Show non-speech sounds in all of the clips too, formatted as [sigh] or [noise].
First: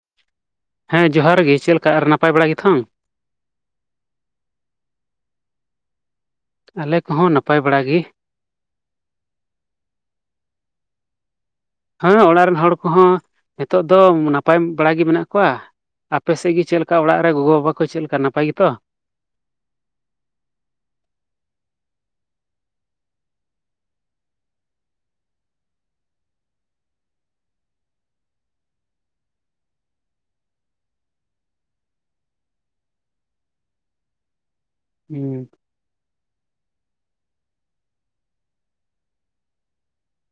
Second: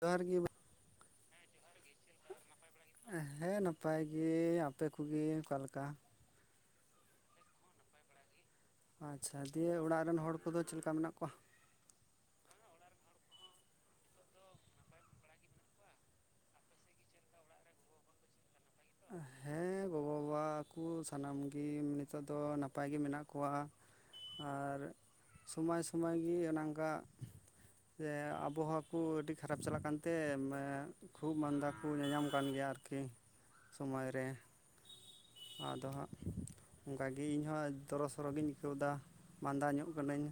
ᱡᱚᱦᱟᱨ ᱜᱮ ᱦᱮᱸ ᱡᱚᱦᱟᱨ ᱜᱮ ᱪᱮᱫ ᱞᱮᱠᱟ ᱟᱨ ᱱᱟᱯᱟᱭ ᱵᱟᱲᱟ ᱜᱮᱛᱚ ᱦᱮᱸ ᱱᱟᱯᱟᱭ ᱜᱮ ᱟᱯᱮ ᱠᱚᱜᱮ ᱚᱠᱟᱞᱮᱠᱟ ᱟᱞᱮ ᱠᱚᱦᱚᱸ ᱱᱟᱯᱟᱭ ᱵᱟᱲ‌ᱟᱜᱮ ᱟᱪᱪᱷᱟ ᱫᱤᱭᱮ ᱚᱲᱟᱜ ᱨᱮᱱ ᱦᱚᱲ ᱠᱚᱫᱚ ᱪᱮᱫ ᱞᱮᱠᱟ ᱢᱮᱱᱟᱜ ᱠᱚᱣᱟ ᱦᱮᱸ ᱚᱲᱟᱜ ᱨᱮᱱ ᱦᱚᱲ ᱠᱚᱦᱚᱸ ᱱᱤᱛᱚᱜ ᱫᱚ ᱱᱟᱯᱟᱭ ᱵᱟᱲᱟ ᱜᱮ ᱢᱮᱱᱟᱜ ᱠᱚᱣᱟ ᱟᱯᱮᱥᱮᱫ ᱜᱮ ᱪᱮᱫ ᱞᱮᱠᱟ ᱚᱲᱟᱜ ᱨᱮ ᱜᱚᱜᱚ ᱵᱟᱵᱟ ᱠᱚ ᱪᱮᱫ ᱞᱮᱠᱟ ᱱᱟᱯᱟᱭ ᱜᱮᱛᱚ ᱦᱮᱸ ᱜᱚᱜᱚ ᱵᱟᱵᱟ ᱠᱚ ᱥᱟᱱᱟᱢ ᱜᱮ ᱱᱤᱛᱚᱜ ᱫᱚ ᱱᱟᱯᱟᱭ ᱜᱮ ᱢᱮᱱᱟᱜ ᱠᱚᱣᱟ ᱟᱨ ᱥᱚᱢᱟᱭ ᱥᱚᱢᱟᱭ ᱜᱮ ᱚᱱᱮ ᱚᱱᱠᱟ ᱥᱮ ᱟᱵᱚᱦᱟᱣᱟ ᱠᱚ ᱟᱹᱰᱤ ᱠᱷᱟᱨᱟᱯ ᱪᱟᱞᱟᱜ ᱠᱟᱱᱛᱮ ᱠᱷᱩᱜ ᱢᱟᱸᱫᱟ ᱠᱚ ᱧᱟᱧᱟᱢ ᱠᱟᱱ ᱜᱮᱭᱟ ᱟᱨᱠᱤ ᱥᱚᱢᱚᱭ ᱨᱮ ᱦᱩᱸ ᱟᱫᱚ ᱦᱟᱜ ᱚᱱᱠᱟᱜᱮ ᱤᱧᱦᱚᱸ ᱫᱚᱨᱚᱥᱚᱨᱚ ᱜᱤᱧ ᱟᱹᱭᱠᱟᱹᱣᱫᱟ ᱢᱟᱸᱫᱟ ᱧᱚᱜ ᱠᱟᱹᱱᱟᱹᱧ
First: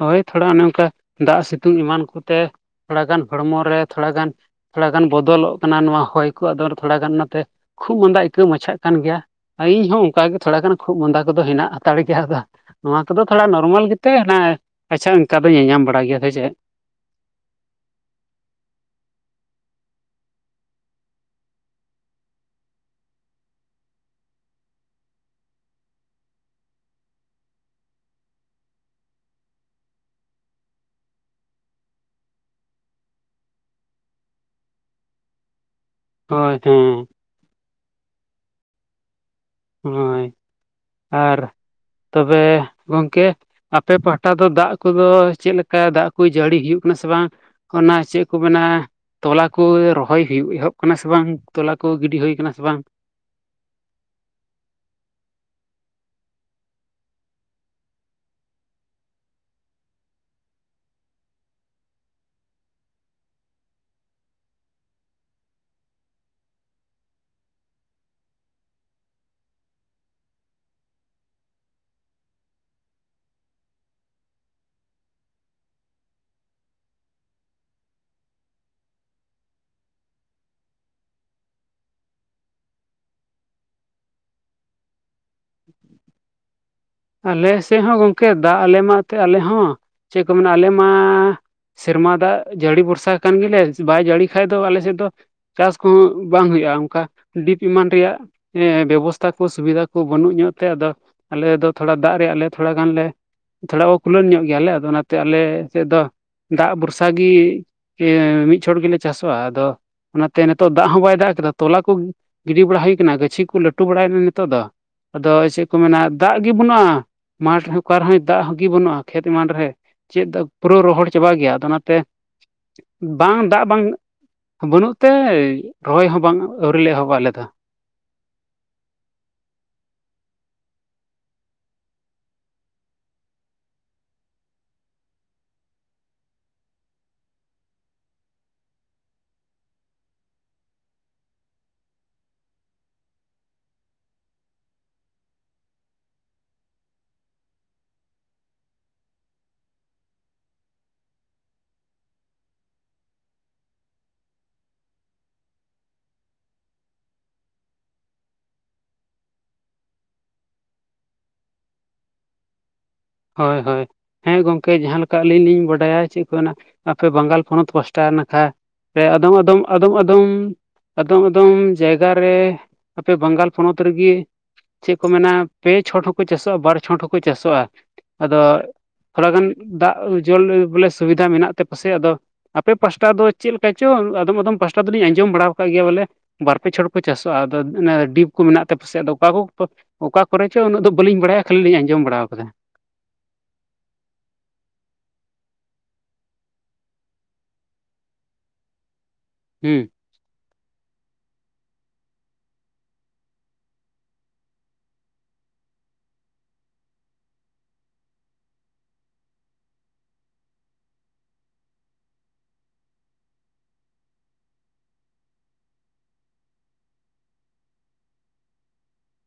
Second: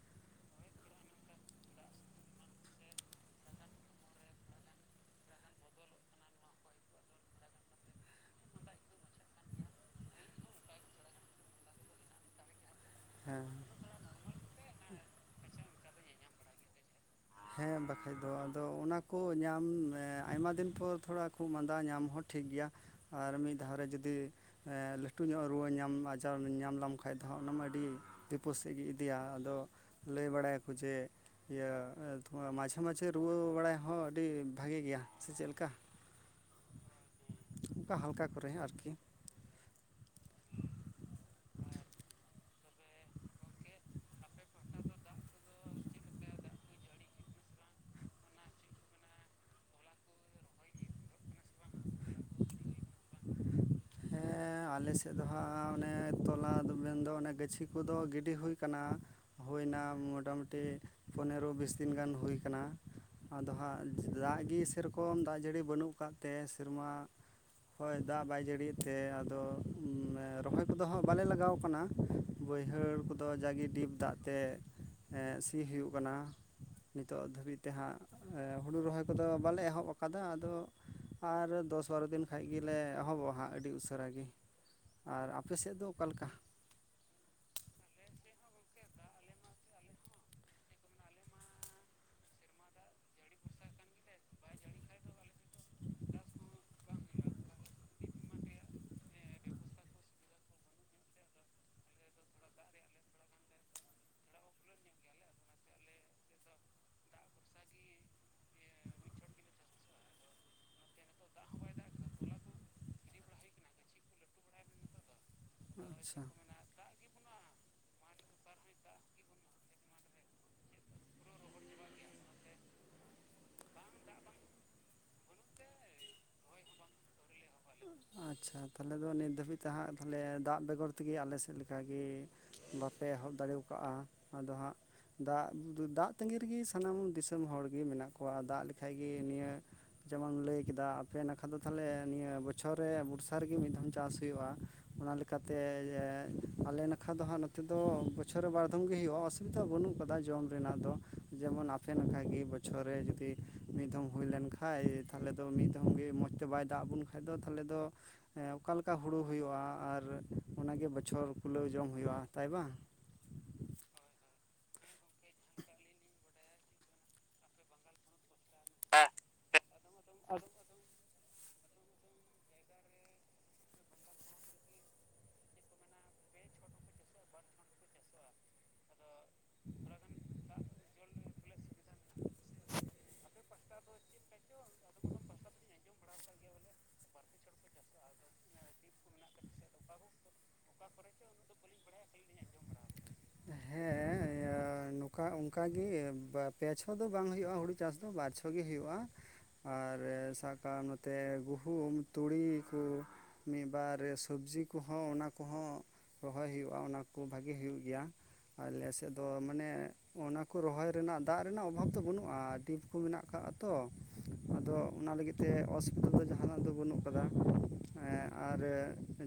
ᱚ ᱦᱳᱭ ᱛᱷᱚᱲᱟ ᱚᱱᱮ ᱚᱱᱠᱟ ᱫᱟᱜ ᱥᱤᱛᱩᱝ ᱮᱢᱟᱱ ᱠᱚᱛᱮ ᱛᱷᱚᱲᱟᱜᱟᱱ ᱦᱚᱲᱢᱚ ᱨᱮ ᱛᱷᱚᱲᱟᱜᱟᱱ ᱛᱷᱚᱲᱟ ᱜᱟᱱ ᱵᱚᱫᱚᱞᱚᱜ ᱠᱟᱱᱟ ᱱᱚᱣᱟ ᱦᱚᱭ ᱠᱚ ᱟᱫᱚ ᱛᱷᱚᱲᱟ ᱜᱟᱱ ᱚᱱᱟᱛᱮ ᱠᱷᱩᱜ ᱢᱟᱸᱫᱟ ᱟᱹᱭᱠᱟᱹᱣ ᱢᱟᱪᱷᱟᱜ ᱠᱟᱱ ᱜᱮᱭᱟ ᱤᱧ ᱦᱚᱸ ᱚᱱᱠᱟᱜᱮ ᱛᱷᱚᱲᱟ ᱜᱟᱱ ᱠᱷᱩᱜ ᱢᱟᱸᱫᱟ ᱠᱚᱫᱚ ᱦᱮᱱᱟᱜ ᱦᱟᱛᱟᱲ ᱜᱮᱭᱟ ᱟᱫᱚ ᱱᱚᱣᱟ ᱠᱚᱫᱚ ᱛᱷᱚᱲᱟ ᱱᱚᱨᱢᱟᱞ ᱜᱮᱛᱮ ᱚᱱᱟ ᱟᱪᱪᱷᱟ ᱚᱱᱠᱟ ᱫᱚ ᱧᱮᱞᱧᱟᱢ ᱵᱟᱲᱟᱭ ᱜᱮᱭᱟ ᱥᱮ-ᱪᱮᱫ ᱦᱮᱸ ᱵᱟᱠᱷᱟᱡ ᱫᱚ ᱟᱫᱚ ᱚᱱᱟ ᱠᱚ ᱧᱟᱢ ᱟᱭᱢᱟ ᱫᱤᱱ ᱯᱚᱨ ᱛᱷᱚᱲᱟ ᱠᱷᱩᱜ ᱢᱟᱸᱫᱟ ᱧᱟᱢ ᱦᱚᱸ ᱴᱷᱤᱠ ᱜᱮᱭᱟ ᱟᱨ ᱢᱤᱫ ᱫᱷᱟᱣ ᱨᱮ ᱡᱩᱫᱤ ᱦᱮ ᱞᱟᱹᱴᱩ ᱧᱚᱜ ᱨᱩᱣᱟᱹ ᱧᱟᱢ ᱟᱡᱟᱨ ᱧᱟᱢ ᱞᱮᱢ ᱠᱷᱟᱡ ᱫᱚ ᱦᱟᱸᱜ ᱚᱱᱟ ᱢᱟ ᱟᱹᱰᱤ ᱵᱤᱯᱟᱫ ᱥᱮᱫ ᱜᱮ ᱤᱫᱤᱭᱟ ᱟᱫᱚ ᱞᱟᱹᱭ ᱵᱟᱲᱟᱭᱟᱠᱚ ᱡᱮ ᱤᱭᱟᱹ ᱛᱚ ᱢᱟᱡᱷᱮ ᱢᱟᱡᱷᱮ ᱨᱩᱣᱟᱹ ᱵᱟᱲᱟᱭ ᱦᱚᱸ ᱟᱹᱰᱤ ᱵᱷᱟᱜᱮ ᱜᱮᱭᱟ ᱥᱮ ᱪᱮᱫ ᱞᱮᱠᱟ ᱦᱳᱭ ᱦᱮᱸ ᱚᱱᱠᱟ ᱦᱟᱞᱠᱟ ᱠᱚᱨᱮ ᱟᱨᱠᱤ ᱦᱳᱭ ᱟᱨ ᱛᱚᱵᱮ ᱜᱚᱢᱠᱮ ᱟᱯᱮ ᱯᱟᱦᱴᱟ ᱫᱚ ᱫᱟᱜ ᱠᱚᱫᱚ ᱪᱮᱫ ᱞᱮᱠᱟ ᱫᱟᱜ ᱠᱚ ᱡᱟᱹᱲᱤ ᱦᱩᱭᱩᱜ ᱠᱟᱱᱟ ᱥᱮ ᱵᱟᱝ ᱚᱱᱟ ᱪᱮᱫ ᱠᱚ ᱵᱮᱱᱟᱜ-ᱟ ᱛᱚᱞᱟ ᱠᱚ ᱨᱚᱦᱚᱭ ᱦᱩᱭᱩᱜ ᱮᱦᱚᱵ ᱠᱟᱱᱟ ᱥᱮ ᱵᱟᱝ ᱛᱚᱞᱟ ᱠᱚ ᱜᱤᱰᱤ ᱦᱩᱭᱩ ᱠᱟᱱᱟ ᱥᱮ ᱵᱟᱝ [inaudible] ᱦᱮᱸ ᱟᱞᱮᱥᱮᱫ ᱫᱚ ᱦᱟᱸᱜ ᱚᱱᱮ ᱛᱚᱞᱟ ᱩᱰᱩᱠ ᱞᱮᱱ ᱫᱚ ᱚᱱᱮ ᱜᱟᱹᱪᱷᱤ ᱠᱚᱫᱚ ᱜᱤᱰᱤ ᱦᱩᱭ ᱟᱠᱟᱱᱟ ᱦᱩᱭ ᱮᱱᱟ ᱢᱳᱴᱟᱢᱩᱴᱤ ᱯᱚᱱᱮᱨᱚ ᱵᱤᱥ ᱫᱤᱱ ᱜᱟᱱ ᱦᱩᱭ ᱟᱠᱟᱱᱟ ᱟᱫᱚ ᱦᱟᱸᱜ ᱫᱟᱜ ᱜᱮ ᱥᱮᱨᱚᱠᱚᱢ ᱫᱟᱜ ᱡᱟᱹᱲᱤ ᱵᱟᱹᱱᱩᱜ ᱟᱠᱟᱫ ᱛᱮ ᱥᱮᱨᱢᱟ ᱦᱚᱭ ᱫᱟᱜ ᱵᱟᱭ ᱡᱟᱹᱲᱤᱭᱮᱫ ᱛᱮ ᱟᱫᱚ ᱨᱚᱦᱚᱭ ᱠᱚᱫᱚ ᱦᱟᱸᱜ ᱵᱟᱞᱮ ᱞᱟᱜᱟᱣ ᱠᱟᱱᱟ ᱵᱟᱹᱭᱦᱟᱹᱲ ᱠᱚᱫᱚ ᱡᱟᱜᱮ ᱰᱤᱵ ᱫᱟᱜ ᱛᱮ ᱟ.... ᱥᱤ ᱦᱩᱭᱩᱜ ᱠᱟᱱᱟ ᱱᱤᱛᱚᱜ ᱫᱷᱟᱹᱵᱤᱡ ᱛᱮ ᱦᱟᱸᱜ ᱟ.. ᱦᱩᱲᱩ ᱨᱚᱦᱚᱭ ᱠᱚᱫᱚ ᱵᱟᱞᱮ ᱮᱦᱚᱵ ᱟᱠᱟᱫᱟ ᱟᱫᱚ ᱟᱨ ᱫᱚᱥ ᱵᱟᱨᱚ ᱫᱤᱱ ᱠᱷᱟᱡ ᱜᱮ ᱞᱮ ᱮᱦᱚᱵᱚᱜᱼᱟ ᱦᱟᱸᱜ ᱟᱹᱰᱤ ᱟᱹᱰᱤ ᱩᱥᱟᱹᱨᱟ ᱜᱤ, ᱟᱨ ᱟᱯᱮ ᱥᱮᱫ ᱫᱚ ᱚᱠᱟ ᱞᱮᱠᱟ?? ᱟᱞᱮ ᱥᱮᱫ ᱦᱚᱸ ᱜᱚᱢᱠᱮ ᱫᱟᱜ ᱟᱞᱮ ᱢᱟ ᱮᱱᱛᱮᱫ ᱟᱞᱮ ᱦᱚᱸ ᱪᱮᱫ ᱠᱚ ᱢᱮᱱᱟ ᱟᱞᱮ ᱢᱟ ᱥᱮᱨᱢᱟ ᱫᱟᱜ ᱡᱟᱹᱲᱤ ᱵᱷᱚᱨᱥᱟ ᱠᱟᱱ ᱜᱮᱞᱮ ᱵᱟᱭ ᱡᱟᱹᱲᱤ ᱠᱷᱟᱡ ᱫᱚ ᱟᱞᱮ ᱥᱮᱫ ᱫᱚ ᱪᱟᱥ ᱠᱚᱦᱚᱸ ᱵᱟᱝ ᱦᱩᱭᱩᱜᱼᱟ ᱚᱱᱠᱟ ᱰᱤᱯ ᱮᱢᱟᱱ ᱨᱮᱭᱟᱜ ᱮᱸ ᱵᱮᱵᱚᱥᱛᱷᱟ ᱠᱚ ᱥᱩᱵᱤᱫᱷᱟ ᱠᱚ ᱵᱟᱹᱱᱩᱜ ᱧᱚᱜ ᱛᱮ ᱟᱫᱚ ᱟᱞᱮ ᱫᱚ ᱛᱷᱚᱲᱟ ᱫᱟᱜ ᱨᱮᱭᱟᱜ ᱞᱮ ᱛᱷᱚᱲᱟ ᱜᱟᱱ ᱞᱮ ᱛᱷᱚᱲᱟ ᱚ-ᱠᱷᱩᱞᱟᱹᱱ ᱧᱚᱜ ᱜᱮᱭᱟᱞᱮ ᱟᱫᱚ ᱚᱱᱟᱛᱮ ᱟᱞᱮ ᱥᱮᱫ ᱫᱚ ᱫᱟᱜ ᱵᱷᱚᱨᱥᱟ ᱜᱮ ᱮ.. ᱢᱤᱫ ᱪᱷᱚᱴ ᱜᱤ ᱞᱮ ᱪᱟᱥᱚᱜᱼᱟ ᱟᱫᱚ ᱚᱱᱟᱛᱮ ᱱᱤᱛᱳᱜ ᱫᱟᱜ ᱦᱚᱸ ᱵᱟᱭ ᱫᱟᱜ ᱠᱮᱫᱟ ᱛᱚᱞᱟ ᱠᱚ ᱜᱤᱰᱤ ᱵᱟᱲᱟ ᱦᱩᱭ ᱟᱠᱟᱱᱟ ᱜᱪᱷᱤ ᱠᱚ ᱞᱟᱹᱴᱩ ᱵᱟᱲᱟᱭ ᱱᱟ ᱛᱚᱜ ᱫᱚ ᱟᱫᱚ ᱪᱮᱫ ᱠᱚ ᱢᱮᱱᱟ ᱫᱟᱜ ᱜᱤ ᱵᱟᱹᱱᱩᱜᱼᱟ ᱢᱟᱴᱷ ᱨᱮ ᱚᱠᱟ ᱨᱮᱦᱚᱸᱭ ᱫᱟᱜ ᱦᱚᱸᱤ ᱵᱟᱹᱱᱩᱜᱼᱟ ᱠᱷᱮᱛ ᱮᱢᱟᱱ ᱨᱮ ᱪᱮᱫ ᱫᱚ ᱯᱩᱨᱟᱹ ᱨᱚᱦᱚᱲ ᱪᱟᱵᱟ ᱜᱮᱭᱟ ᱟᱫᱚ ᱚᱱᱟᱛᱮ ᱵᱟᱝ ᱫᱟᱜ ᱵᱟᱝ ᱵᱟᱹᱱᱩᱜ ᱛᱮ ᱨᱚᱦᱚᱭ ᱦᱚᱸ ᱵᱟᱝ ᱟᱹᱣᱨᱤ ᱞᱮ ᱮᱦᱚᱵᱟ ᱟᱞᱮ ᱫᱚ ᱟᱪᱪᱷᱟ ᱛᱟᱦᱞᱮ ᱫᱚ ᱱᱤᱛ ᱫᱷᱟᱹᱵᱤᱡ ᱦᱟᱸᱜ ᱛᱟᱦᱞᱮ ᱫᱟᱜ ᱵᱮᱜᱚᱨ ᱛᱮᱜᱮ ᱟᱞᱮ ᱥᱮᱫ ᱞᱮᱠᱟᱜᱮ ᱵᱟᱯᱮ ᱮᱦᱚᱵ ᱫᱟᱲᱮ ᱣᱟᱠᱟᱜᱼᱟ ᱟᱫᱚ ᱦᱟᱸᱜ ᱫᱟᱜ ᱫᱟᱜ ᱛᱟᱺᱜᱤ ᱨᱮᱜᱮ ᱥᱟᱱᱟᱢ ᱫᱤᱥᱚᱢ ᱦᱚᱲ ᱜᱮ ᱢᱮᱱᱟᱜ ᱠᱚᱣᱟ ᱫᱟᱜ ᱞᱮᱠᱷᱟᱡ ᱜᱮ ᱱᱤᱭᱟᱹ ᱡᱮᱢᱚᱱ ᱞᱟᱹᱭ ᱠᱮᱫᱟ ᱟᱯᱮ ᱱᱟᱠᱷᱟ ᱫᱚ ᱛᱟᱦᱚᱞᱮ ᱱᱤᱭᱟᱹ ᱵᱚᱪᱷᱚᱨ ᱨᱮ ᱵᱚᱨᱥᱟ ᱨᱮᱜᱮ ᱢᱤᱫ ᱫᱷᱟᱚᱢ ᱪᱟᱥ ᱦᱩᱭᱩᱜᱼᱟ ᱚᱱᱟ ᱞᱮᱠᱟᱛᱮ ᱟᱞᱮ ᱱᱟᱠᱷᱟ ᱫᱚ ᱦᱟᱸᱜ ᱱᱚᱛᱮ ᱫᱚ ᱵᱚᱪᱷᱚᱨ ᱨᱮ ᱵᱟᱨᱫᱚᱢ ᱜᱮ ᱦᱩᱭᱩᱜᱼᱟ ᱥᱩᱵᱤᱫᱷᱟ ᱵᱟᱹᱱᱩᱜ ᱟᱠᱟᱫᱟ ᱡᱚᱢ ᱨᱮᱱᱟᱜ ᱫᱚ ᱡᱮᱢᱚᱱ ᱟᱟᱯᱮ ᱱᱠᱷᱟ ᱜᱮ ᱵᱚᱪᱷᱚᱨ ᱨᱮ ᱡᱩᱫᱤ ᱢᱤᱫ ᱫᱚᱢ ᱦᱩᱭ ᱞᱮᱱ ᱠᱷᱟᱱ ᱠᱷᱟᱡ ᱛᱟᱦᱚᱞᱮ ᱫᱚ ᱢᱤᱫ ᱫᱷᱚᱢ ᱜᱮ ᱢᱚᱡᱽ ᱛᱮ ᱵᱟᱭ ᱫᱟᱜ ᱟᱵᱚᱱ ᱠᱷᱟᱱ ᱫᱚ ᱛᱟᱦᱚᱞᱮ ᱫᱚ ᱦᱮ ᱚᱠᱟᱞᱮᱠᱟ ᱦᱩᱲᱩ ᱦᱩᱭᱩᱜᱼᱟ ᱟᱨ ᱚᱱᱟᱜᱮ ᱵᱚᱪᱷᱚᱨ ᱠᱩᱞᱟᱹᱣ ᱡᱚᱢ ᱦᱩᱭᱩᱜᱼᱟ ᱛᱟᱭ ᱵᱟᱝ ᱦᱳᱭ ᱦᱳᱭ ᱦᱮᱸ ᱜᱚᱝᱠᱮ ᱡᱟᱦᱟᱸ ᱞᱮᱠᱟ ᱟᱹᱞᱤᱧ ᱞᱤᱧ ᱵᱟᱰᱟᱭᱟ ᱪᱮᱫ ᱠᱚ ᱢᱮᱱᱟ ᱟᱯᱮ ᱵᱟᱝᱜᱟᱞ ᱯᱚᱱᱚᱛ ᱯᱟᱥᱴᱟ ᱱᱟᱠᱷᱟ ᱾ ᱦᱮᱸ ᱟᱫᱚᱢ, ᱟᱫᱚᱢ, ᱟᱫᱚᱢ, ᱟᱫᱚᱢ ᱾ ᱟᱫᱚᱢ ᱟᱫᱚᱢ ᱡᱟᱭᱜᱟ ᱨᱮ, ᱟᱯᱮ ᱵᱟᱝᱜᱟᱞ ᱯᱚᱱᱚᱛ ᱨᱤᱜᱤ ᱾ ᱪᱮᱫ ᱠᱚ ᱢᱮᱱᱟ ᱯᱮ ᱪᱷᱚᱴ ᱦᱚᱸᱠᱚ ᱪᱟᱥᱚᱜᱼᱟ ᱵᱟᱨ ᱪᱷᱚᱴ ᱦᱚᱸᱠᱚ ᱪᱟᱥᱚᱜᱼᱟ ᱟᱫᱚ ᱾ ᱛᱷᱚᱲᱟ ᱜᱟᱱ ᱫᱟᱜ ᱡᱚᱞ ᱵᱚᱞᱮ ᱥᱩᱵᱤᱫᱷᱟ ᱢᱮᱱᱟᱜ ᱛᱮ ᱯᱟᱥᱮᱡ ᱟᱫᱚ ᱾ ᱟᱯᱮ ᱯᱟᱥᱴᱟ ᱫᱚ ᱪᱮᱫ ᱞᱮᱠᱟ ᱪᱚᱝ ᱟᱫᱚᱢ ᱟᱫᱚᱢ ᱯᱟᱥᱴᱟ ᱫᱩᱞᱤᱧ ᱟᱸᱡᱚᱢ ᱵᱟᱲᱟ ᱟᱠᱟᱫ ᱜᱮᱭᱟ ᱵᱚᱞᱮ ᱵᱟᱨ ᱯᱮ ᱪᱷᱚᱲ ᱪᱟᱥᱚᱜᱼᱟ ᱟᱫᱚ ᱚᱱᱮ ᱰᱤᱯ ᱠᱚ ᱢᱮᱱᱟᱜ ᱛᱟᱯᱮᱥᱮ ᱟᱫᱚ ᱚᱠᱟ [unintelligible] ᱚᱠᱟ ᱠᱚᱨᱮ ᱪᱚ ᱩᱱᱟᱹᱜ ᱫᱚ ᱵᱟᱹᱞᱤᱧ ᱵᱟᱲᱟᱭᱟ ᱠᱷᱟᱹᱞᱤ ᱞᱤᱧ ᱟᱸᱡᱚᱢ ᱵᱟᱲᱟᱣ ᱟᱠᱟᱫᱟ ᱦᱮᱸᱻ ᱱᱚᱠᱟ ᱚᱱᱠᱟᱜᱤ ᱯᱮ ᱪᱷᱚ ᱫᱚ ᱵᱟᱝ ᱦᱩᱭᱩᱜᱼᱟ ᱦᱩᱲᱩ ᱪᱟᱥ ᱫᱚ ᱵᱟᱨᱪᱷᱚ, ᱵᱷᱟᱜᱮ ᱦᱩᱭᱩᱜᱼᱟ ᱦᱩᱸ ᱟᱨ ᱥᱟᱵ ᱠᱟᱜᱼᱟᱢ ᱱᱚᱛᱮ ᱜᱩᱦᱩᱢ ᱛᱩᱲᱤ ᱠᱩ ᱫᱟᱨᱮ ᱥᱚᱵᱡᱽᱤ ᱠᱚᱦᱚᱸ ᱚᱱᱟ ᱠᱚᱦᱚᱸ ᱨᱚᱦᱚᱭ ᱦᱩᱭᱩᱜᱼᱟ ᱚᱱᱟ ᱠᱚ ᱵᱷᱟᱜᱤ ᱦᱩᱭᱩᱜ ᱜᱮᱭᱟ ᱾ ᱟᱞᱮᱥᱮᱫ ᱫᱚ ᱢᱟᱱᱮ ᱚᱱᱟ ᱠᱚ ᱨᱚᱦᱚᱭ ᱨᱮᱱᱟᱜ ᱫᱟᱜ ᱨᱮᱱᱟᱜ ᱚᱵᱷᱟᱵᱽ ᱫᱚ ᱵᱟᱹᱱᱩᱜᱼᱟ ᱰᱤᱯ ᱠᱚ ᱢᱮᱱᱟᱜ ᱟᱠᱟᱜᱼᱟ ᱛᱚ ᱟᱫᱚ ᱚᱱᱟ ᱞᱟᱹᱜᱤᱫ ᱛᱮ ᱚᱫᱩᱱᱤᱫᱷᱟ ᱫᱚ ᱡᱟᱦᱟᱸᱱᱟᱜ ᱫᱚ ᱵᱟᱹᱱᱩᱜ ᱟᱠᱟᱫᱟ ᱟᱨ